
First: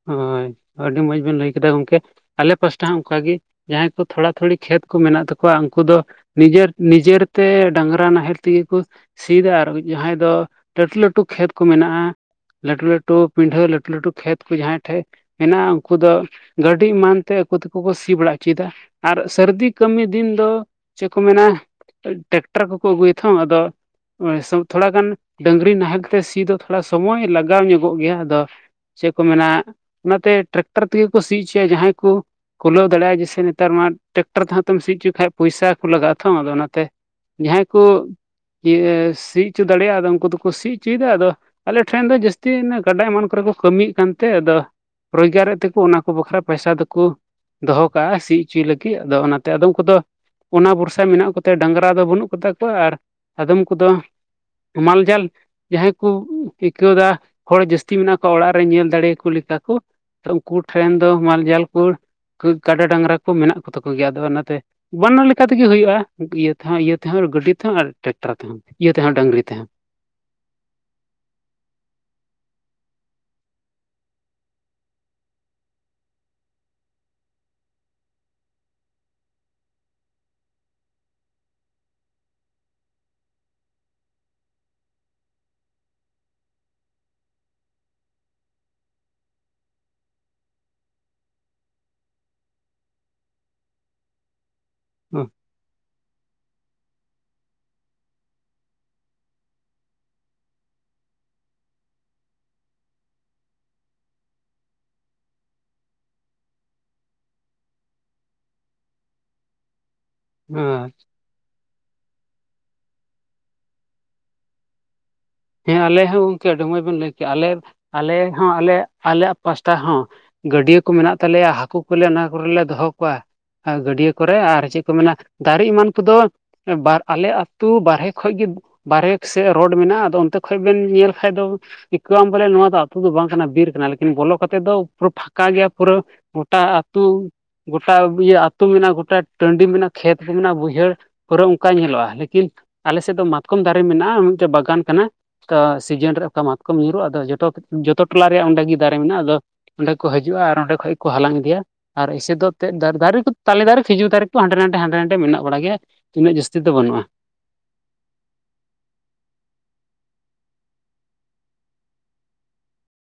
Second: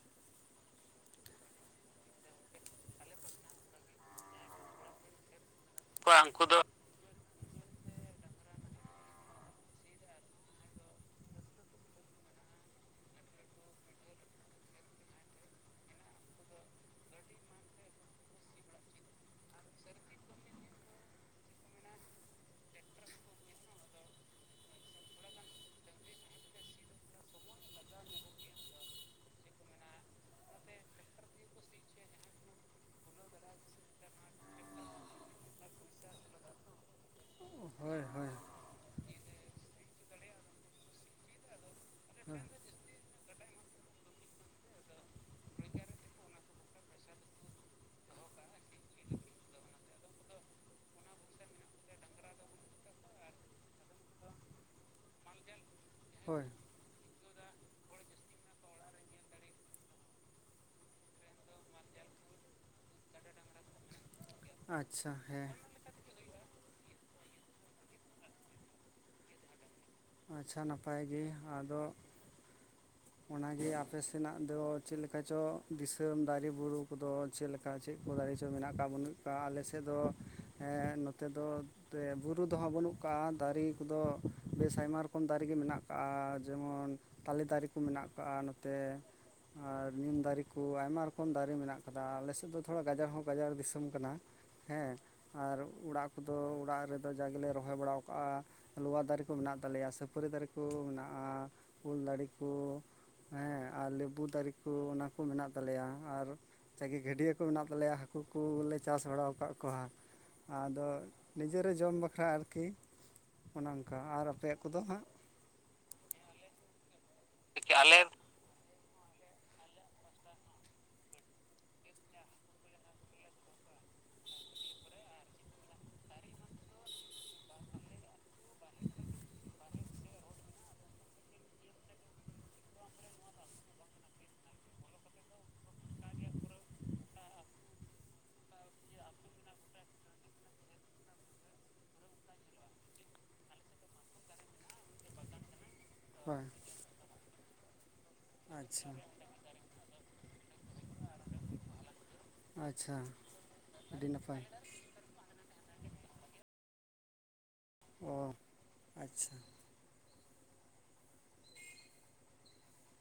ᱦᱳᱭ ᱟᱹᱰᱤ ᱢᱚᱸᱡᱽ ᱵᱮᱱ ᱞᱟᱹᱭ ᱠᱮᱫᱟ ᱜᱚᱝᱠᱮ ᱟᱞᱮ ᱯᱟᱥᱴᱟ ᱦᱚᱸ ᱚᱱᱠᱟᱜ ᱜᱮ ᱡᱟᱦᱟᱸᱭ ᱠᱚ ᱛᱷᱚᱲᱟ ᱛᱷᱩᱲᱤ ᱠᱷᱮᱛ ᱠᱚ ᱢᱮᱱᱟᱜ ᱛᱟᱠᱚᱣᱟ ᱩᱱᱠᱩ ᱫᱚ ᱠᱚᱣᱟ ᱩᱱᱠᱩ ᱫᱚ ᱱᱤᱡᱮᱨ ᱱᱤᱡᱮᱨ ᱛᱮ ᱰᱟᱝᱨᱟ ᱱᱟᱦᱮᱞ ᱛᱮᱜᱮ ᱠᱚ ᱥᱤᱭᱫᱟ ᱟᱨ ᱡᱟᱦᱟᱸᱭ ᱫᱚ ᱞᱟᱹᱴᱩ ᱞᱟᱹᱴᱩ ᱠᱷᱮᱛ ᱠᱚ ᱢᱮᱱᱟᱜᱼᱟ ᱞᱟᱹᱴᱩ, ᱞᱟᱹᱴᱩ ᱯᱤᱰᱷᱟᱹ ᱞᱟᱹᱴᱩ ᱞᱟᱹᱴᱩ ᱠᱷᱮᱛ ᱠᱚ ᱡᱟᱦᱟᱸᱭ ᱴᱷᱮᱡ- ᱦᱮᱱᱟᱜ-ᱟ ᱩᱱᱠᱩ ᱫᱚ ᱜᱟᱹᱰᱤ ᱮᱢᱟᱱᱛᱮ ᱟᱠᱩ ᱛᱮᱠᱚ ᱠᱚ ᱥᱤ ᱵᱟᱲᱟ ᱦᱚᱪᱚᱭᱮᱫᱟᱺ ᱟᱨ ᱥᱟᱹᱨᱫᱤ ᱠᱟᱹᱢᱤ ᱫᱤᱱ ᱫᱚ ᱪᱮᱜ ᱠᱚ ᱢᱮᱱᱟ ᱴᱮᱠᱴᱟᱨ ᱠᱚᱠᱚ ᱟᱹᱜᱩᱭ ᱦᱟᱸᱛᱚ ᱟᱫᱚ ᱛᱷᱚᱲᱟ ᱜᱟᱱ ᱰᱟᱹᱝᱨᱤ ᱱᱟᱦᱮᱞ ᱠᱟᱛᱮ ᱥᱤ ᱫᱚ ᱛᱷᱚᱲᱟ ᱥᱚᱢᱚᱭ ᱞᱟᱜᱟᱣ ᱧᱚᱜᱚᱜ ᱜᱮᱭᱟ ᱟᱫᱚ ᱪᱮᱫ ᱠᱚ ᱢᱮᱱᱟ ᱚᱱᱟᱛᱮ ᱴᱨᱟᱠᱴᱟᱨ ᱛᱮᱜᱮ ᱠᱚ ᱥᱤ ᱚᱪᱚᱭᱟ ᱡᱟᱦᱟᱸᱭ ᱠᱚ ᱠᱩᱞᱟᱹᱣ ᱫᱟᱲᱮᱭᱟᱜᱼᱟ ᱡᱮᱥᱮ ᱱᱮᱛᱟᱨ ᱢᱟ ᱴᱨᱟᱠᱴᱟᱨ ᱛᱮᱦᱚᱸ ᱛᱮᱢ ᱥᱤ ᱦᱚᱪᱚ ᱠᱷᱟᱡ ᱯᱚᱭᱥᱟ ᱠᱚ ᱞᱟᱜᱟᱜᱼᱟ ᱛᱷᱚ ᱟᱫᱚ ᱚᱱᱟᱛᱮ, ᱡᱟᱦᱟᱸᱭ ᱠᱩ ᱤᱭᱟᱹ ᱥᱤ ᱚᱪᱚ ᱫᱟᱲᱮᱭᱟᱜᱼᱟ ᱟᱫᱚ ᱩᱱᱠᱩ ᱫᱚᱠᱚ ᱥᱤ ᱚᱪᱚᱭᱮᱫᱟ ᱟᱫᱚ ᱟᱞᱮ ᱴᱷᱮᱱ ᱫᱚ ᱡᱟᱹᱥᱛᱤ ᱜᱟᱰᱟ ᱮᱢᱟᱱ ᱠᱚᱨᱮ ᱠᱚ ᱠᱟᱹᱢᱤᱭᱮᱜ ᱠᱟᱱᱛᱮ ᱟᱫᱚ ᱨᱳᱡᱽᱜᱟᱨᱮᱫ ᱛᱮᱠᱚ ᱚᱱᱟ ᱠᱚ ᱵᱟᱠᱷᱨᱟ ᱯᱚᱭᱥᱟ ᱫᱚᱠᱩ ᱫᱚᱦᱚ ᱠᱟᱜᱼᱟ ᱥᱤ ᱦᱚᱪᱚᱭ ᱞᱟᱹᱜᱤᱫ ᱟᱫᱚ ᱚᱱᱟᱛᱮ ᱟᱫᱚᱢ ᱠᱚᱫᱚ ᱚᱱᱟ ᱵᱷᱚᱨᱥᱟ ᱢᱮᱱᱟᱜ ᱠᱚᱛᱮ ᱰᱟᱝᱨᱟ ᱫᱚ ᱵᱟᱹᱱᱩᱜ ᱠᱚᱛᱟ ᱠᱚᱣᱟ ᱟᱨ ᱟᱫᱚᱢ ᱠᱚᱫᱚ ᱦᱮᱢᱟᱞ ᱡᱟᱞ ᱡᱟᱦᱟᱸ ᱦᱳᱭ ᱟᱹᱭᱠᱟᱹᱣ ᱫᱟ ᱦᱚᱲ ᱡᱟᱹᱥᱛᱤ ᱢᱮᱱᱟᱜ ᱠᱚ ᱚᱲᱟᱜ ᱨᱮ ᱧᱮᱞ ᱫᱟᱲᱮ ᱠᱩ ᱞᱮᱠᱟ ᱠᱚ ᱩᱱᱠᱩ ᱴᱷᱮᱱ ᱫᱚ ᱢᱟᱞᱡᱟᱞ ᱠᱩᱲ ᱠᱟᱰᱟ ᱰᱟᱝᱨᱟ ᱠᱚ ᱢᱮᱱᱟᱜ ᱠᱚᱛᱟ ᱠᱚ ᱜᱮᱭᱟ ᱟᱫᱚ ᱚᱱᱟᱛᱮ ᱵᱟᱱᱟᱨ ᱞᱮᱠᱟ ᱛᱮᱜᱮ ᱦᱩᱭᱩᱜᱼᱟ ᱾ ᱤᱭᱟᱹ ᱛᱮᱦᱚᱸ ᱤᱭᱟᱹ ᱛᱮᱦᱚᱸ ᱜᱟᱹᱰᱤ ᱛᱮᱦᱚᱸ ᱟᱨ ᱴᱮᱠᱴᱟᱨ ᱛᱮᱦᱚᱸ ᱤᱭᱟᱹ ᱛᱮᱦᱚᱸ ᱰᱟᱹᱝᱨᱤ ᱛᱮᱦᱚᱸ ᱾ ᱟᱪᱪᱷᱟ ᱱᱟᱯᱟᱭ ᱜᱮ ᱟᱫᱚ ᱚᱱᱟᱜᱮ ᱟᱯᱮ ᱥᱮᱱᱟᱜ ᱫᱚ ᱪᱮᱫ ᱞᱮᱠᱟ ᱪᱚ ᱫᱤᱥᱟᱢ ᱫᱟᱨᱮ ᱵᱩᱨᱩ ᱠᱚᱫᱚ ᱪᱮᱫ ᱞᱮᱠᱟ ᱪᱮᱜ ᱠᱚ ᱫᱟᱲᱮ ᱪᱚ ᱢᱮᱱᱟᱜ ᱟᱠᱟᱫ ᱵᱟᱹᱱᱩᱜ ᱠᱚᱫ ᱟᱞᱮ ᱥᱮᱡ ᱫᱚᱸ ᱱᱚᱛᱮ ᱫᱚ ᱛᱮ ᱵᱩᱨᱩ ᱫᱚᱦᱚᱸ ᱵᱟᱹᱱᱩᱜ ᱠᱟᱜᱼᱟ ᱫᱟᱨᱮ ᱠᱚᱫᱚ ᱵᱮᱥ ᱟᱭᱢᱟ ᱨᱚᱠᱚᱢ ᱫᱟᱨᱮ ᱢᱮᱱᱟᱜ ᱠᱟᱜᱼᱟ᱾ ᱡᱮᱢᱚᱱ ᱛᱟᱞᱮ ᱫᱟᱨᱮ ᱠᱚ ᱢᱮᱱᱟᱜ ᱠᱟᱜᱼᱟ ᱱᱚᱛᱮ ᱟᱨ ᱱᱤᱢ ᱫᱟᱨᱮ ᱠᱚ ᱟᱭᱢᱟ ᱨᱚᱠᱚᱢ ᱫᱟᱨᱮ ᱢᱮᱱᱟᱜ ᱟᱠᱟᱫᱟ ᱟᱞᱮ ᱥᱮᱡ ᱫᱚ ᱛᱷᱚᱲᱟ ᱜᱟᱡᱟᱲ ᱦᱚᱸ ᱜᱟᱡᱟᱲ ᱫᱤᱥᱚᱢ ᱠᱟᱱᱟ ᱦᱮᱸ ᱟᱨ ᱚᱲᱟᱜ ᱠᱚᱫᱚ ᱚᱲᱟᱜ ᱨᱮ ᱟᱫᱚ ᱡᱟᱜᱮᱞᱮ ᱨᱚᱦᱚᱭ ᱵᱟᱲᱟ ᱠᱟᱜᱼᱟ ᱞᱚᱣᱟ ᱫᱟᱨᱮ ᱠᱚ ᱢᱮᱱᱟᱜ ᱛᱟᱞᱮᱭᱟ ᱥᱟᱹᱯᱟᱹᱨᱤ ᱫᱟᱨᱮ ᱠᱚ ᱢᱮᱱᱟᱜᱼᱟ ᱩᱞ ᱫᱟᱲᱤ ᱠᱩ ᱦᱮᱸ ᱟᱨ ᱞᱮᱵᱩ ᱫᱟᱨᱮ ᱠᱩ ᱚᱱᱟ ᱠᱩ ᱢᱮᱱᱟᱜ ᱛᱟᱞᱮᱭᱟ ᱟᱨ ᱡᱟᱜᱮ ᱜᱟᱹᱰᱭᱟᱹ ᱠᱚ ᱢᱮᱱᱟᱜ ᱛᱟᱞᱮᱭᱟ ᱦᱟᱹᱠᱩ ᱠᱩ ᱞᱮ ᱪᱟᱥ ᱵᱟᱲᱟ ᱟᱠᱟᱫ ᱠᱚᱣᱟ ᱦᱮᱸ ᱟᱫᱚ ᱱᱤᱡᱮ ᱨᱮ ᱡᱚᱢ ᱵᱟᱠᱷᱨᱟ ᱟᱨᱠᱤ ᱚᱱᱮ ᱚᱱᱠᱟ ᱟᱨ ᱟᱯᱮᱭᱟᱜ ᱠᱚᱫᱚ ᱦᱟᱸᱜ ᱦᱮᱸ ᱟᱞᱮ ᱦᱚᱸ ᱜᱚᱢᱠᱮ ᱟᱰᱤ ᱢᱚᱡᱽ ᱵᱮᱱ ᱞᱟᱹᱭ ᱠᱮᱜᱼᱟ ᱾ ᱟᱞᱮ ᱦᱚᱸ ᱟᱞᱮ ᱟᱞᱮᱭᱟᱜ ᱯᱟᱥᱴᱟ ᱦᱚᱸ ᱜᱟᱹᱰᱭᱟᱹ ᱠᱚ ᱢᱮᱱᱟᱜ ᱛᱟᱞᱮᱭᱟ ᱦᱟᱹᱠᱩ ᱠᱚᱞᱮ ᱚᱱᱟ ᱠᱚᱨᱮᱞᱮ ᱫᱚᱦᱚ ᱠᱚᱣᱟ ᱟ ᱜᱟᱹᱰᱭᱟᱹ ᱠᱚᱨᱮ ᱟᱨ ᱪᱮᱫ ᱠᱚ ᱢᱮᱱᱟ ᱫᱟᱨᱮ ᱮᱢᱟᱱ ᱠᱚᱫᱚ ᱵᱟᱨ ᱟᱞᱮ ᱟᱹᱛᱩ ᱵᱟᱨᱦᱨᱮ ᱠᱷᱚᱡ ᱜᱮ ᱵᱟᱨᱦᱮ ᱥᱮᱡ ᱨᱳᱰ ᱢᱮᱱᱟᱜᱼᱟ ᱟᱫᱚ [unintelligible] ᱠᱷᱚᱡ ᱵᱮᱱ ᱧᱮᱞ ᱠᱷᱟᱡ ᱫᱚ ᱟᱹᱭᱠᱟᱹᱣ ᱟᱢ ᱵᱚᱞᱮ ᱱᱚᱣᱟ ᱫᱚ ᱟᱛᱳ ᱫᱚ ᱵᱟᱝ ᱠᱟᱱᱟ ᱵᱤᱨ ᱠᱟᱱᱟ ᱞᱮᱠᱤᱱ ᱵᱚᱞᱚ ᱠᱟᱛᱮᱫ ᱫᱚ ᱯᱩᱨᱟᱹ ᱯᱷᱟᱸᱠᱟ ᱜᱮᱭᱟ ᱯᱩᱨᱟᱹ ᱜᱚᱴᱟ ᱟᱹᱛᱩ ᱜᱚᱴᱟ ᱤᱭᱟᱹ ᱟᱹᱛᱩ ᱢᱮᱱᱟᱜᱼᱟ ᱜᱚᱴᱟ ᱴᱟᱺᱰᱤ ᱢᱮᱱᱟᱜᱼᱟ᱾ ᱠᱷᱮᱛ ᱢᱮᱱᱟᱜᱼᱟ ᱵᱟᱹᱭᱦᱟᱹᱲ ᱯᱩᱨᱟᱹ ᱚᱱᱠᱟ ᱧᱮᱞᱚᱜᱼᱟ ᱞᱮᱠᱤᱱ- ᱟᱞᱮ ᱥᱮᱡ ᱫᱚ ᱢᱟᱛᱠᱚᱢ ᱫᱟᱨᱮ ᱢᱮᱱᱟᱜᱼᱟ ᱢᱤᱫᱴᱮᱡ ᱵᱟᱜᱟᱱ ᱠᱟᱱᱟ᱾ ᱥᱤᱡᱚᱱ ᱨᱮ ᱚᱠᱟ ᱢᱟᱛᱠᱚᱢ ᱧᱩᱨᱩᱜᱼᱟ ᱟᱫᱚ ᱡᱚᱛᱚ ᱡᱚᱛᱚ ᱴᱚᱞᱟ ᱨᱮᱭᱟᱜ ᱚᱸᱰᱮᱜ ᱜᱮ ᱫᱟᱨᱮ ᱢᱮᱱᱟᱜᱼᱟ ᱟᱫᱚ ᱚᱸᱰᱮ ᱠᱚ ᱦᱟᱡᱩᱜᱼᱟ ᱟᱨ ᱚᱸᱰᱮ ᱠᱷᱚᱡ ᱠᱚ ᱦᱟᱞᱟᱝ ᱤᱫᱤᱭᱟ ᱟᱨ ᱮᱥᱮ ᱫᱚ ᱛᱮᱫ ᱫᱟᱨ ᱫᱟᱨᱮ ᱠᱩ ᱛᱟᱞᱮ ᱫᱟᱨᱮ ᱠᱷᱤᱡᱩᱨ ᱫᱟᱨᱮ ᱠᱩ ᱦᱟᱸᱰᱮ ᱱᱟᱰᱮ ᱦᱟᱸᱰᱮ ᱱᱟᱰᱮ ᱢᱮᱱᱟᱜ ᱵᱟᱲᱟ ᱜᱮᱭᱟ ᱛᱤᱱᱟᱹᱜ ᱡᱟᱹᱥᱛᱤ ᱫᱚ ᱵᱟᱹᱱᱩᱜᱼᱟ ᱚᱻ ᱟᱪᱪᱷᱟ